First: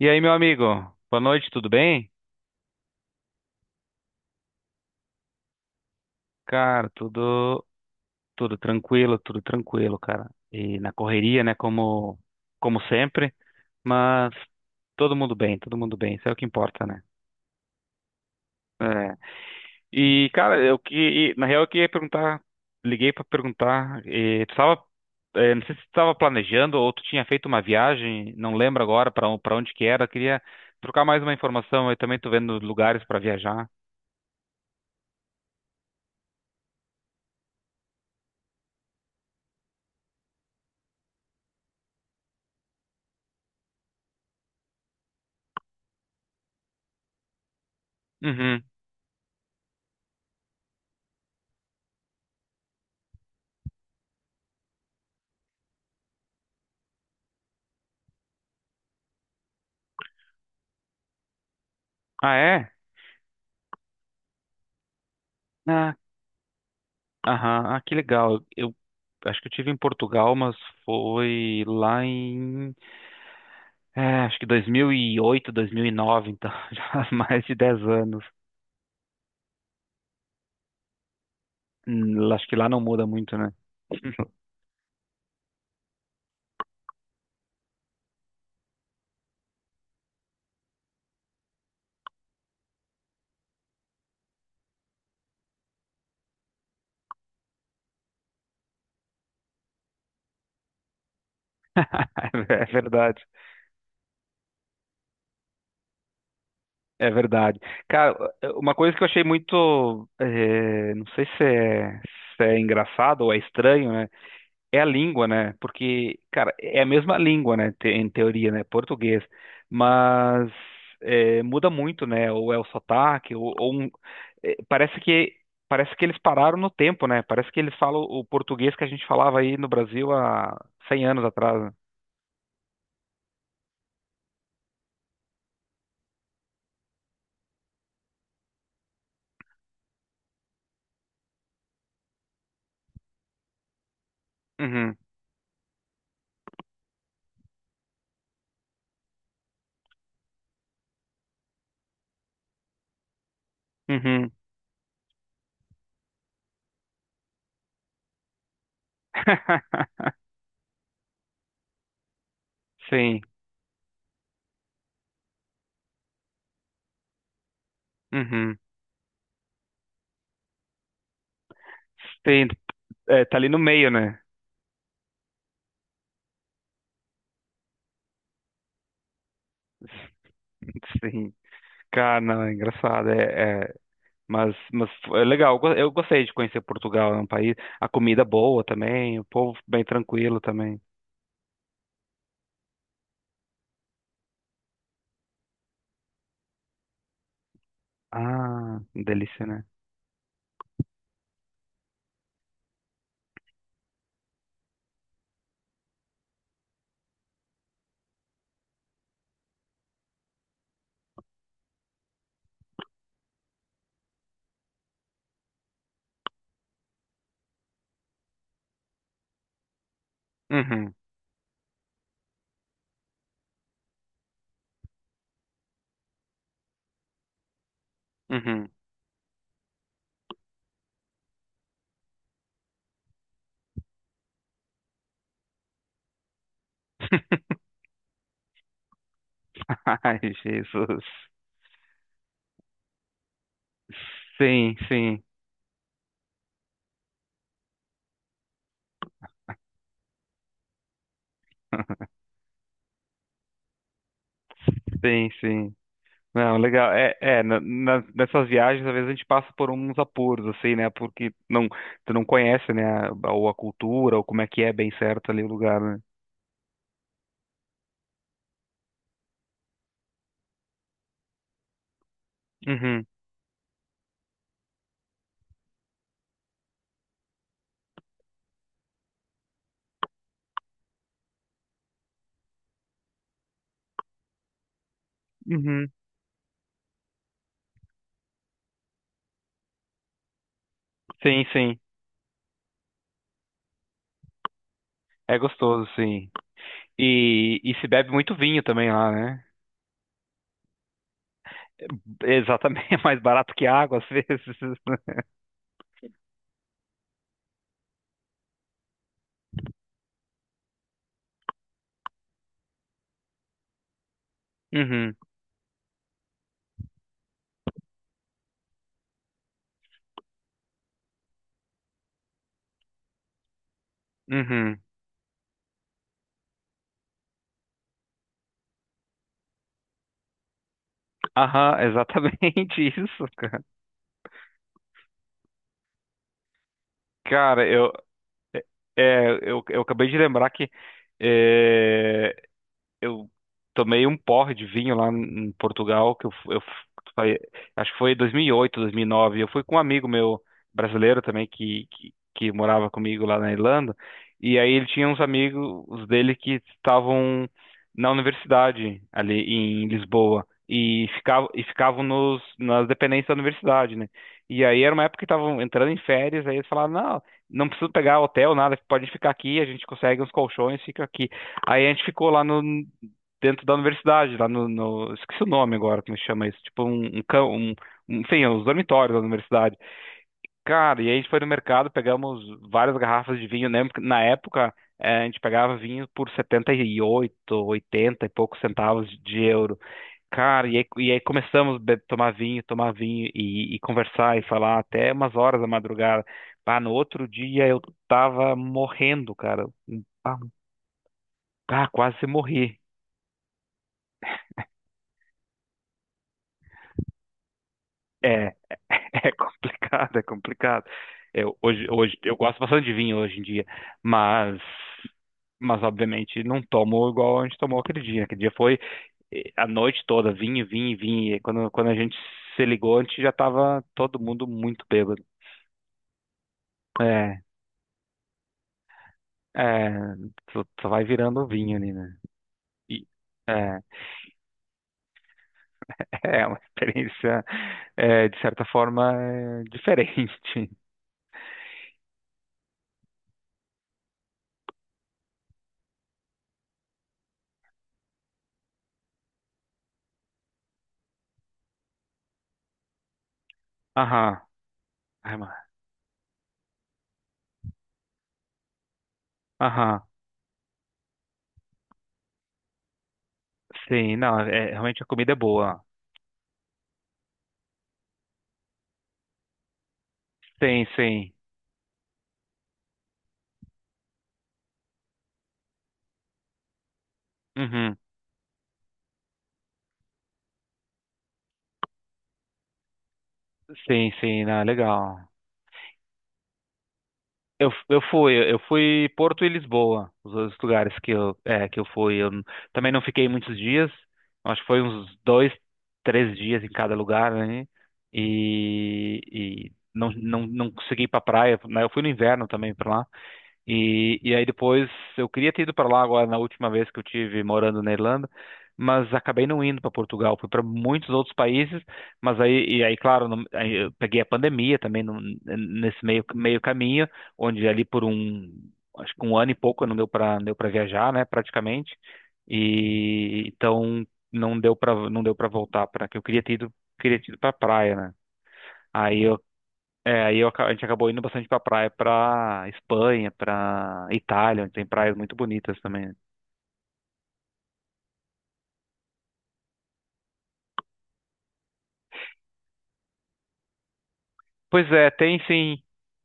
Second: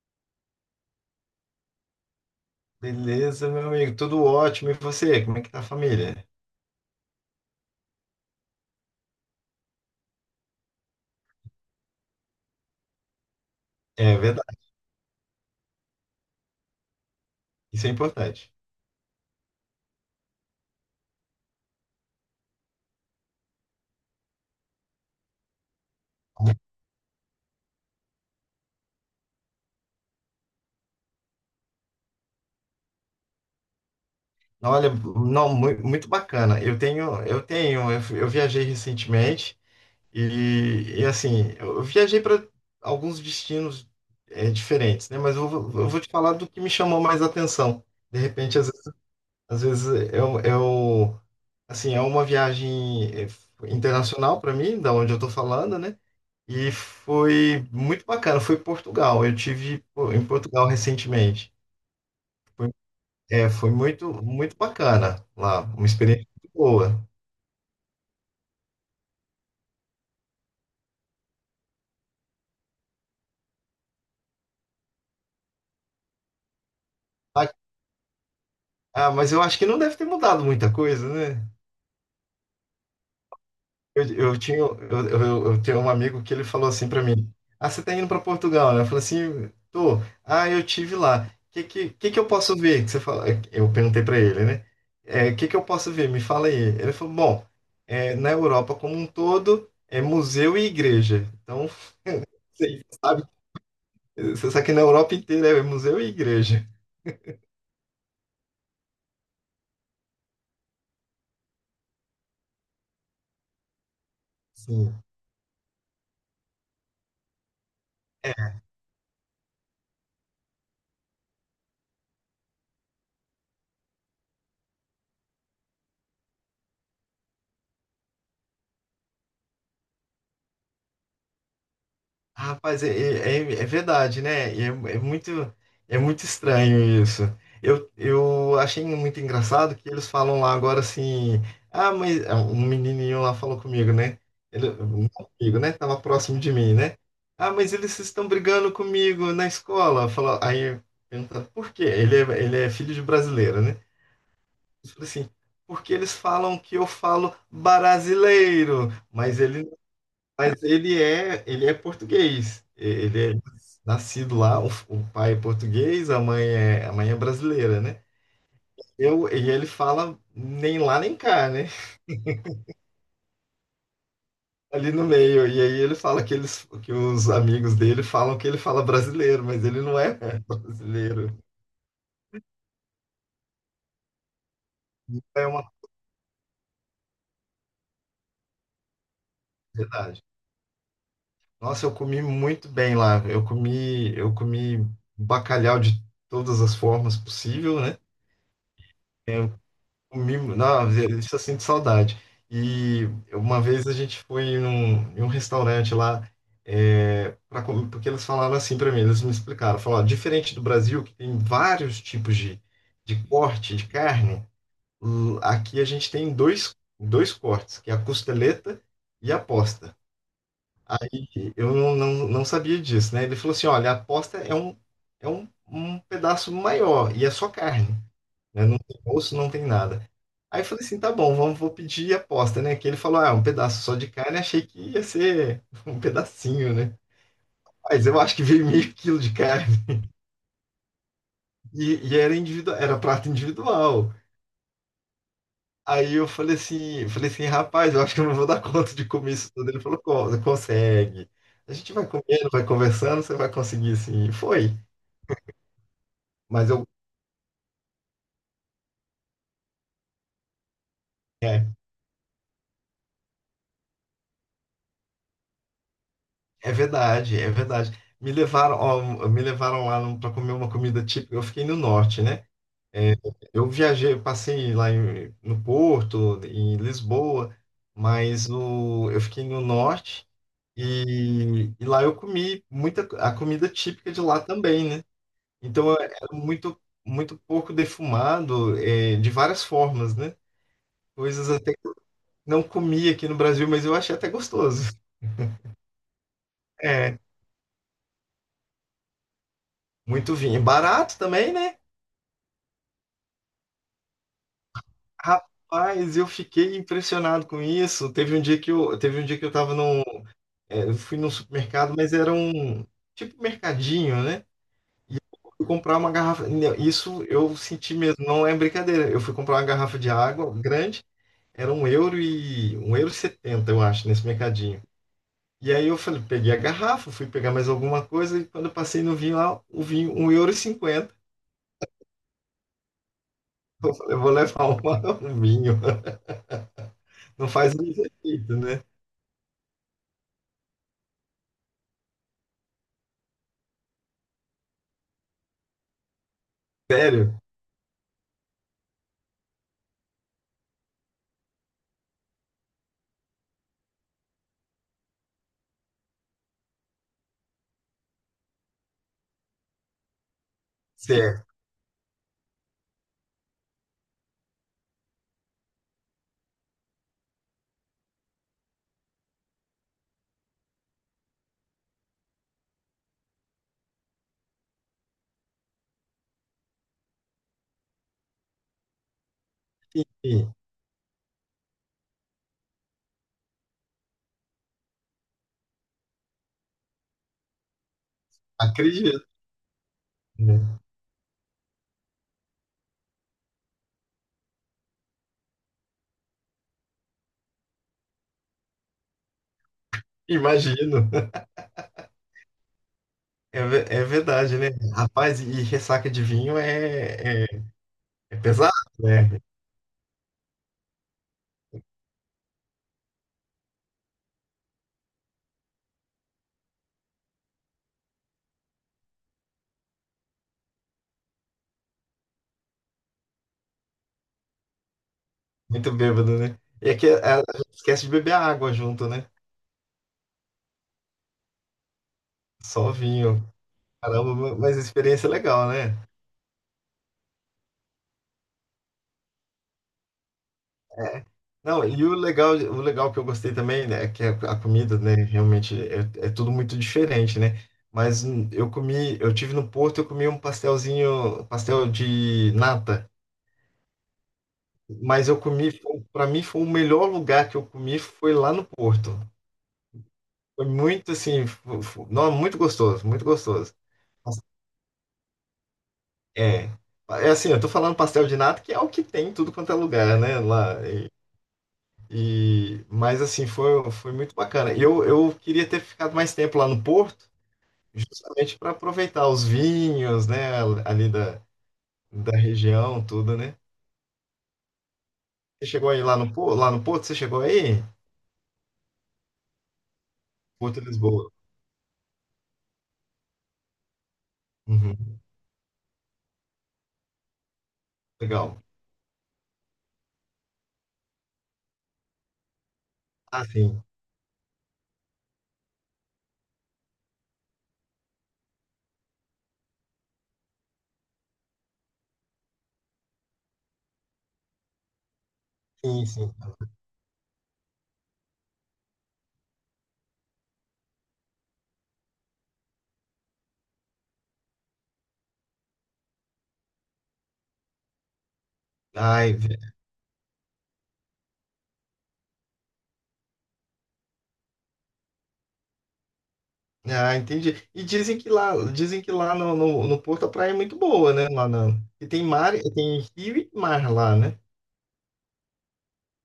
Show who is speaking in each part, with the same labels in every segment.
Speaker 1: E aí, meu amigo? Boa noite, tudo bem?
Speaker 2: Beleza, meu amigo, tudo ótimo. E você, como é que tá a família?
Speaker 1: Cara, tudo tranquilo, tudo tranquilo, cara. E na correria, né, como sempre,
Speaker 2: É
Speaker 1: mas
Speaker 2: verdade,
Speaker 1: todo mundo bem, isso é o que importa, né?
Speaker 2: isso é importante.
Speaker 1: É. E cara, na real eu queria perguntar, liguei pra perguntar, e, tu tava, não sei se tu estava planejando ou tu tinha feito uma viagem, não lembro agora para onde que era, eu queria trocar mais uma informação, eu também tô vendo lugares pra viajar.
Speaker 2: Olha, não, muito bacana. Eu tenho, eu tenho, eu, fui- eu viajei recentemente e, assim, eu viajei para alguns destinos diferentes, né? Mas eu vou te falar do que me chamou mais atenção. De repente,
Speaker 1: Uhum.
Speaker 2: às vezes eu, assim, é uma viagem internacional para mim, da onde eu estou falando, né? E foi muito bacana, foi Portugal. Eu tive pô, em Portugal recentemente.
Speaker 1: Ah, é?
Speaker 2: Foi, foi muito, muito bacana lá, uma experiência muito boa.
Speaker 1: Aham, ah, que legal. Eu acho que eu tive em Portugal, mas foi lá em, é, acho que dois mil e oito, dois mil e nove, então já há mais
Speaker 2: Ah,
Speaker 1: de 10 anos.
Speaker 2: ah, mas eu acho que não deve ter mudado muita coisa, né?
Speaker 1: Acho que lá não muda muito, né?
Speaker 2: Eu tinha, eu tenho um amigo que ele falou assim para mim: Ah, você tá indo para Portugal, né? Eu falei assim: Tô. Ah, eu tive lá. O que eu posso ver? Que você fala? Eu perguntei para ele, né? O que eu posso ver? Me fala aí. Ele falou: Bom, na Europa como um todo é museu e igreja. Então,
Speaker 1: É
Speaker 2: você
Speaker 1: verdade,
Speaker 2: sabe, você sabe que na Europa inteira é museu e igreja.
Speaker 1: é verdade. Cara, uma coisa que eu achei muito, eh, não sei se é engraçado ou é estranho, né? É a
Speaker 2: Sim.
Speaker 1: língua, né? Porque, cara, é a mesma língua, né? Em teoria, né? Português. Mas é, muda muito, né? Ou é o sotaque, ou é, parece que parece que eles pararam no tempo, né? Parece que eles falam o português que a gente falava aí no Brasil há cem anos atrás, né?
Speaker 2: Rapaz, é verdade, né? Muito, é muito estranho isso. Eu achei muito engraçado que eles falam lá agora assim. Ah, mas um menininho lá falou comigo, né? Ele,
Speaker 1: Uhum,
Speaker 2: não comigo, né? Tava próximo de mim, né? Ah, mas eles estão brigando comigo na escola. Falou, aí perguntando por quê? Ele é filho de brasileiro, né?
Speaker 1: uhum.
Speaker 2: Eu falei assim, porque eles falam que eu falo brasileiro, mas ele mas ele é português.
Speaker 1: Sim,
Speaker 2: Ele é nascido lá, o pai é português, a mãe é brasileira, né?
Speaker 1: uhum.
Speaker 2: Eu, e ele fala nem lá nem cá, né?
Speaker 1: Sim, tá ali no meio, né?
Speaker 2: Ali no meio. E aí ele fala que, eles, que os amigos dele falam que ele fala brasileiro, mas ele não é
Speaker 1: Sim.
Speaker 2: brasileiro.
Speaker 1: Cara, não, é engraçado. É, é. Mas é
Speaker 2: É
Speaker 1: legal, eu
Speaker 2: uma
Speaker 1: go- eu gostei de conhecer Portugal, é um país, a comida é boa também, o povo bem
Speaker 2: verdade.
Speaker 1: tranquilo também.
Speaker 2: Nossa, eu comi muito bem lá. Eu comi bacalhau de todas as formas possível, né?
Speaker 1: Ah,
Speaker 2: É,
Speaker 1: delícia, né?
Speaker 2: o mimo, não, isso eu sinto saudade. E uma vez a gente foi em um restaurante lá, pra comer, porque eles falaram assim para mim, eles me explicaram, falaram, "Ó, diferente do Brasil, que tem vários tipos de, corte de carne, aqui a gente tem dois cortes, que é a costeleta e a posta.
Speaker 1: Uhum,
Speaker 2: Aí eu não sabia disso, né? Ele falou assim, olha, a posta é um pedaço maior e é só carne, né?
Speaker 1: uhum.
Speaker 2: Não tem osso, não tem nada. Aí eu falei assim, tá bom, vamos, vou pedir aposta, né? Que ele falou, ah, é um pedaço só de carne, achei que ia ser um pedacinho, né? Mas eu acho que veio meio quilo de carne.
Speaker 1: Ai, Jesus.
Speaker 2: E, e era individual, era prato individual.
Speaker 1: Sim, sim,
Speaker 2: Aí eu falei assim, rapaz, eu acho que eu não vou dar conta de comer isso tudo. Ele falou, consegue. A gente vai comendo, vai conversando, você vai conseguir sim. E foi.
Speaker 1: sim, sim. Não,
Speaker 2: Mas eu,
Speaker 1: legal. É, é nessas viagens, às vezes a gente passa por uns apuros, assim, né? Porque
Speaker 2: é,
Speaker 1: não, tu não conhece, né? Ou a cultura, ou como é que é bem certo ali o lugar, né?
Speaker 2: é verdade, é verdade. Me levaram, ó, me levaram lá para comer uma comida típica. Eu fiquei no norte, né?
Speaker 1: Uhum,
Speaker 2: Eu viajei, passei lá no Porto, em Lisboa, eu fiquei no norte e lá eu comi muita a comida típica de lá também, né?
Speaker 1: uhum.
Speaker 2: Então é muito muito pouco defumado, é, de várias formas, né?
Speaker 1: Sim,
Speaker 2: Coisas até
Speaker 1: sim.
Speaker 2: que eu não comi aqui no Brasil, mas eu achei até gostoso.
Speaker 1: É gostoso, sim.
Speaker 2: É,
Speaker 1: E se bebe muito vinho também lá, né?
Speaker 2: muito vinho. E barato também, né?
Speaker 1: É, exatamente, é mais barato que água às vezes.
Speaker 2: Rapaz, eu fiquei impressionado com isso. Teve um dia que eu tava num, eu fui num supermercado, mas era um tipo mercadinho, né? E
Speaker 1: Uhum,
Speaker 2: eu fui comprar uma garrafa. Não, isso eu senti mesmo, não é brincadeira. Eu fui comprar uma garrafa de água grande, era €1,70, eu acho, nesse
Speaker 1: uhum.
Speaker 2: mercadinho. E aí eu falei, peguei a garrafa, fui pegar mais alguma coisa, e quando eu passei no vinho lá, o vinho, €1,50.
Speaker 1: Aham, exatamente isso, cara.
Speaker 2: Eu falei, eu vou levar uma, um vinho. Não
Speaker 1: Cara,
Speaker 2: faz o
Speaker 1: eu,
Speaker 2: mesmo efeito, né?
Speaker 1: é, eu, eu acabei de lembrar que é, eu tomei um porre de vinho lá em Portugal, que eu fu- foi-
Speaker 2: Sério,
Speaker 1: acho que foi 2008, dois mil e nove. Eu fui com um amigo meu brasileiro também que morava comigo lá na Irlanda, e aí ele tinha uns amigos os dele que estavam na universidade ali em Lisboa. E
Speaker 2: sério.
Speaker 1: ficavam, e ficavam nas dependências da universidade, né? E aí era uma época que estavam entrando em férias, aí eles falaram, não, não precisa pegar hotel, nada, pode ficar aqui, a gente consegue uns colchões, fica aqui. Aí a gente ficou lá no, dentro da universidade, lá no, no- esqueci o nome agora, como chama isso, tipo enfim, os dormitórios da universidade.
Speaker 2: Sim,
Speaker 1: Cara, e aí a gente foi no mercado, pegamos várias garrafas de vinho, né? Porque na época, a gente pegava vinho por 78, 80 e poucos centavos
Speaker 2: acredito,
Speaker 1: de euro. Cara, e
Speaker 2: né?
Speaker 1: aí, e aí começamos a tomar vinho e conversar e falar até umas horas da madrugada. Ah, no outro dia eu tava morrendo, cara. Ah,
Speaker 2: Imagino.
Speaker 1: ah, quase morri.
Speaker 2: É, é verdade, né? Rapaz, e ressaca de vinho é
Speaker 1: É,
Speaker 2: pesado,
Speaker 1: é
Speaker 2: né?
Speaker 1: complicado, é complicado. Hoje, eu gosto bastante de vinho hoje em dia, mas, mas obviamente não tomo igual a gente tomou aquele dia. Aquele dia foi a noite toda, vinho, vinho, vinho. E quando a gente se ligou, a gente já tava todo mundo muito bêbado.
Speaker 2: Muito bêbado, né? E é que a,
Speaker 1: É,
Speaker 2: a gente esquece de beber água junto, né?
Speaker 1: é, só vai virando um vinho ali, né?
Speaker 2: Só
Speaker 1: E,
Speaker 2: vinho.
Speaker 1: é,
Speaker 2: Caramba, mas a experiência é legal, né?
Speaker 1: é uma experiência, de certa forma, diferente.
Speaker 2: Não, e o legal que eu gostei também, né, é que a comida, né, realmente é tudo muito diferente, né? Mas eu comi, eu tive no Porto, eu comi um pastelzinho, pastel de nata,
Speaker 1: Aham,
Speaker 2: mas
Speaker 1: é,
Speaker 2: eu
Speaker 1: mano.
Speaker 2: comi, para mim foi o melhor lugar que eu comi foi lá no Porto.
Speaker 1: Aham.
Speaker 2: Foi muito assim, não, muito gostoso, muito gostoso.
Speaker 1: Sim, não, realmente a comida é boa.
Speaker 2: É, é assim, eu tô falando pastel de nata, que é o que tem em tudo quanto é lugar, né, lá.
Speaker 1: Sim, sim.
Speaker 2: Mas assim, foi muito bacana. E eu queria ter ficado mais tempo lá no Porto,
Speaker 1: Uhum.
Speaker 2: justamente para aproveitar os vinhos, né, ali da região, tudo, né?
Speaker 1: Sim, sim, não, é legal.
Speaker 2: Você chegou aí lá no Porto? Você chegou
Speaker 1: Eu,
Speaker 2: aí?
Speaker 1: eu fui, eu fui Porto e Lisboa, os dois
Speaker 2: Porto de
Speaker 1: lugares
Speaker 2: Lisboa.
Speaker 1: que eu fui. Também não fiquei muitos dias, acho que foi uns
Speaker 2: Uhum,
Speaker 1: dois, três dias em cada lugar, né?
Speaker 2: legal.
Speaker 1: E, e não, não consegui ir pra praia, né? Eu fui no inverno também pra lá.
Speaker 2: Ah, sim.
Speaker 1: E aí depois eu queria ter ido para lá agora na última vez que eu tive morando na Irlanda, mas acabei não indo para Portugal, fui para muitos outros países, mas aí claro, aí eu peguei a pandemia também nesse
Speaker 2: Sim,
Speaker 1: meio
Speaker 2: sim.
Speaker 1: meio caminho, onde ali por um acho que um ano e pouco não deu para viajar, né, praticamente. E então não deu para voltar para que eu queria ter ido para praia, né? Aí
Speaker 2: Ai,
Speaker 1: eu é, aí eu aca- a gente acabou indo bastante pra praia, pra Espanha, pra Itália, onde tem praias muito bonitas também.
Speaker 2: ah, entendi. E dizem que lá, no, no Porto a praia é muito boa, né? E tem mar, tem rio e mar lá, né?
Speaker 1: Pois é, tem sim.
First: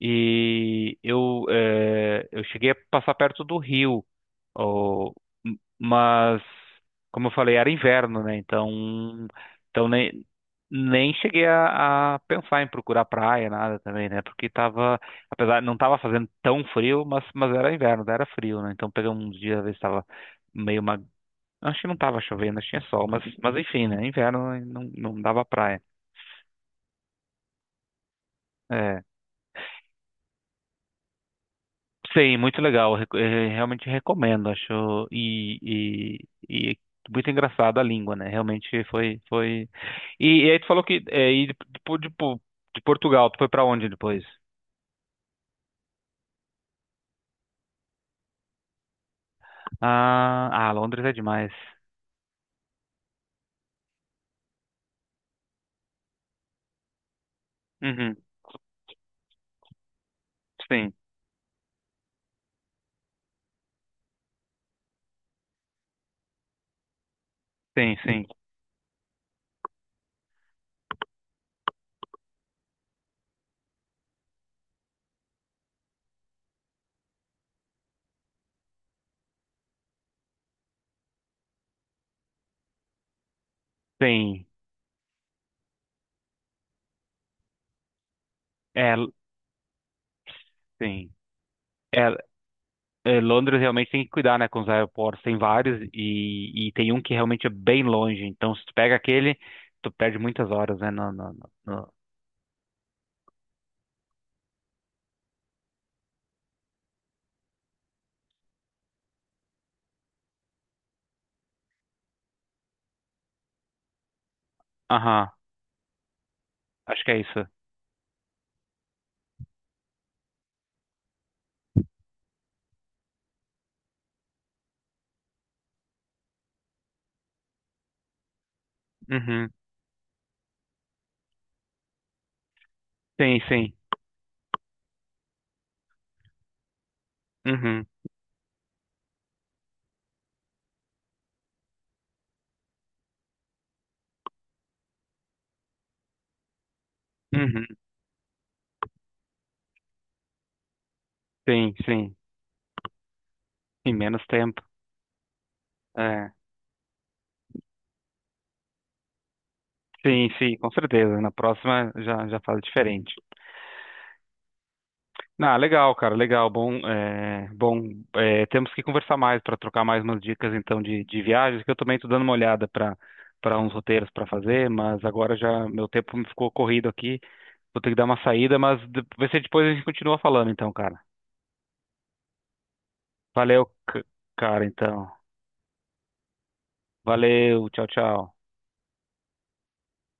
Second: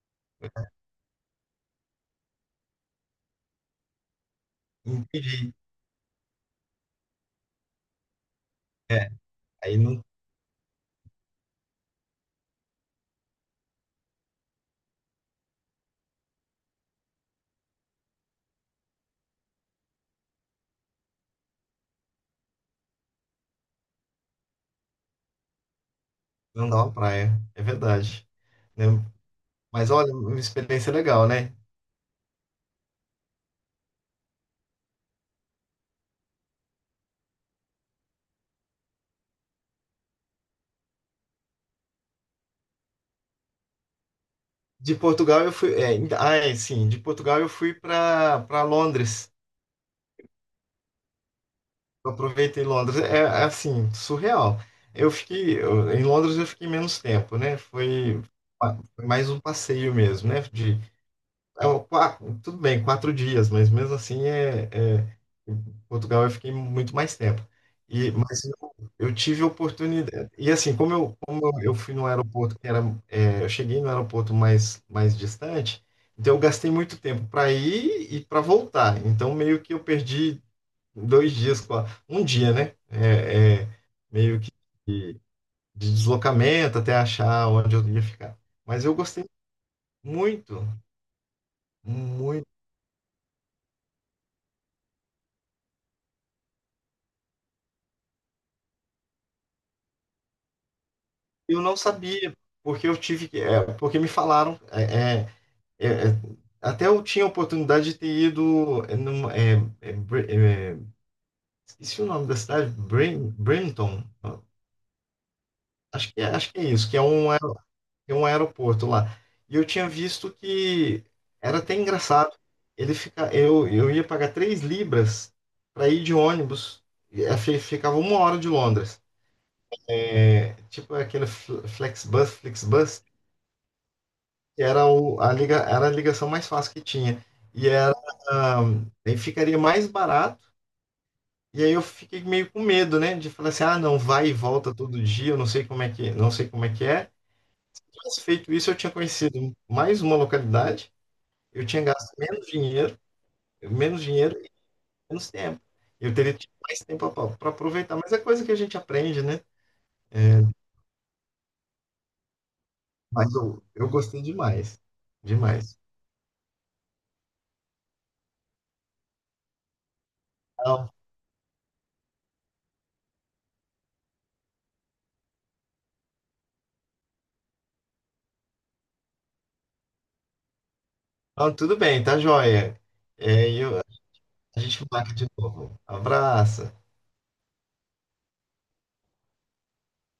Speaker 1: E eu cheguei a passar perto do Rio, ó,
Speaker 2: Entendi.
Speaker 1: mas, como eu falei, era inverno, né?
Speaker 2: É,
Speaker 1: Então,
Speaker 2: aí
Speaker 1: então
Speaker 2: não,
Speaker 1: nem, nem cheguei a pensar em procurar praia, nada também, né? Porque tava, apesar, não tava fazendo tão frio, mas era inverno, era frio, né? Então peguei uns dias, às vezes tava meio uma acho que não tava chovendo, acho que tinha sol, mas enfim, né? Inverno e não dava praia.
Speaker 2: não dá uma praia, é verdade. Né?
Speaker 1: É.
Speaker 2: Mas olha, uma experiência legal, né?
Speaker 1: Sim, muito legal. Realmente recomendo, acho. E, e muito engraçado a língua, né? Realmente foi, foi. E aí tu falou que de, de- de Portugal, tu foi pra onde depois?
Speaker 2: De Portugal eu fui, é, ainda- ah, Sim, de Portugal eu fui para Londres.
Speaker 1: Ah, ah, Londres é demais.
Speaker 2: Eu aproveitei Londres, assim, surreal. Em Londres eu fiquei menos tempo, né?
Speaker 1: Uhum.
Speaker 2: Foi mais um passeio mesmo, né?
Speaker 1: Sim,
Speaker 2: Ah, tudo bem, 4 dias, mas mesmo assim é- em Portugal eu fiquei muito mais tempo.
Speaker 1: sim,
Speaker 2: E,
Speaker 1: sim,
Speaker 2: mas eu, eu tive oportunidade. E assim, como eu fui no aeroporto que era, eu cheguei no aeroporto mais distante, então eu gastei muito tempo para ir e para voltar. Então meio que eu perdi 2 dias, um dia, né? É, meio
Speaker 1: sim.
Speaker 2: que de de deslocamento até achar onde eu ia ficar. Mas eu
Speaker 1: É,
Speaker 2: gostei muito,
Speaker 1: sim. É,
Speaker 2: muito.
Speaker 1: é, Londres realmente tem que cuidar, né, com os aeroportos. Tem vários e tem um que realmente é bem longe. Então, se tu pega aquele, tu perde muitas horas, né?
Speaker 2: Eu não sabia, porque eu tive que. Porque me falaram. É, é, até eu tinha a oportunidade de ter ido. É, Br- é, esqueci o nome da cidade, Brim, Brimton.
Speaker 1: Aham,
Speaker 2: Acho que é isso, que é
Speaker 1: acho que é
Speaker 2: um, aer-
Speaker 1: isso.
Speaker 2: é um aeroporto lá. E eu tinha visto que era até engraçado. Eu ia pagar £3 para ir de ônibus. Ficava uma hora de Londres.
Speaker 1: Uhum.
Speaker 2: É, tipo aquele Flexbus, Flixbus,
Speaker 1: Sim, sim.
Speaker 2: que era a ligação mais fácil que tinha. E
Speaker 1: Uhum.
Speaker 2: era, aí ficaria mais barato. E aí eu fiquei meio com medo, né? De falar assim, ah, não, vai e volta todo dia, eu não sei como é que, não sei como é que é.
Speaker 1: Uhum.
Speaker 2: Mas feito isso, eu tinha conhecido mais uma localidade, eu
Speaker 1: Sim,
Speaker 2: tinha
Speaker 1: sim.
Speaker 2: gasto menos dinheiro,
Speaker 1: Em
Speaker 2: menos
Speaker 1: menos
Speaker 2: dinheiro e
Speaker 1: tempo.
Speaker 2: menos tempo. Eu
Speaker 1: É.
Speaker 2: teria tido mais tempo para aproveitar, mas é coisa que a gente aprende, né?
Speaker 1: Sim,
Speaker 2: É,
Speaker 1: sim, com certeza. Na próxima já faz diferente.
Speaker 2: mas eu gostei demais,
Speaker 1: Ah,
Speaker 2: demais.
Speaker 1: legal, cara, legal. Bom, temos que conversar mais para trocar mais umas dicas então
Speaker 2: Então,
Speaker 1: de viagens, que eu também estou dando uma olhada para uns roteiros para fazer, mas agora já meu tempo me ficou corrido aqui. Vou ter que dar uma saída, mas vai ser depois, a gente continua falando então, cara.
Speaker 2: então, tudo bem, tá joia. É,
Speaker 1: Valeu,
Speaker 2: eu,
Speaker 1: c-
Speaker 2: A
Speaker 1: cara,
Speaker 2: gente fala
Speaker 1: então.
Speaker 2: aqui de novo. Abraço.
Speaker 1: Valeu, tchau, tchau.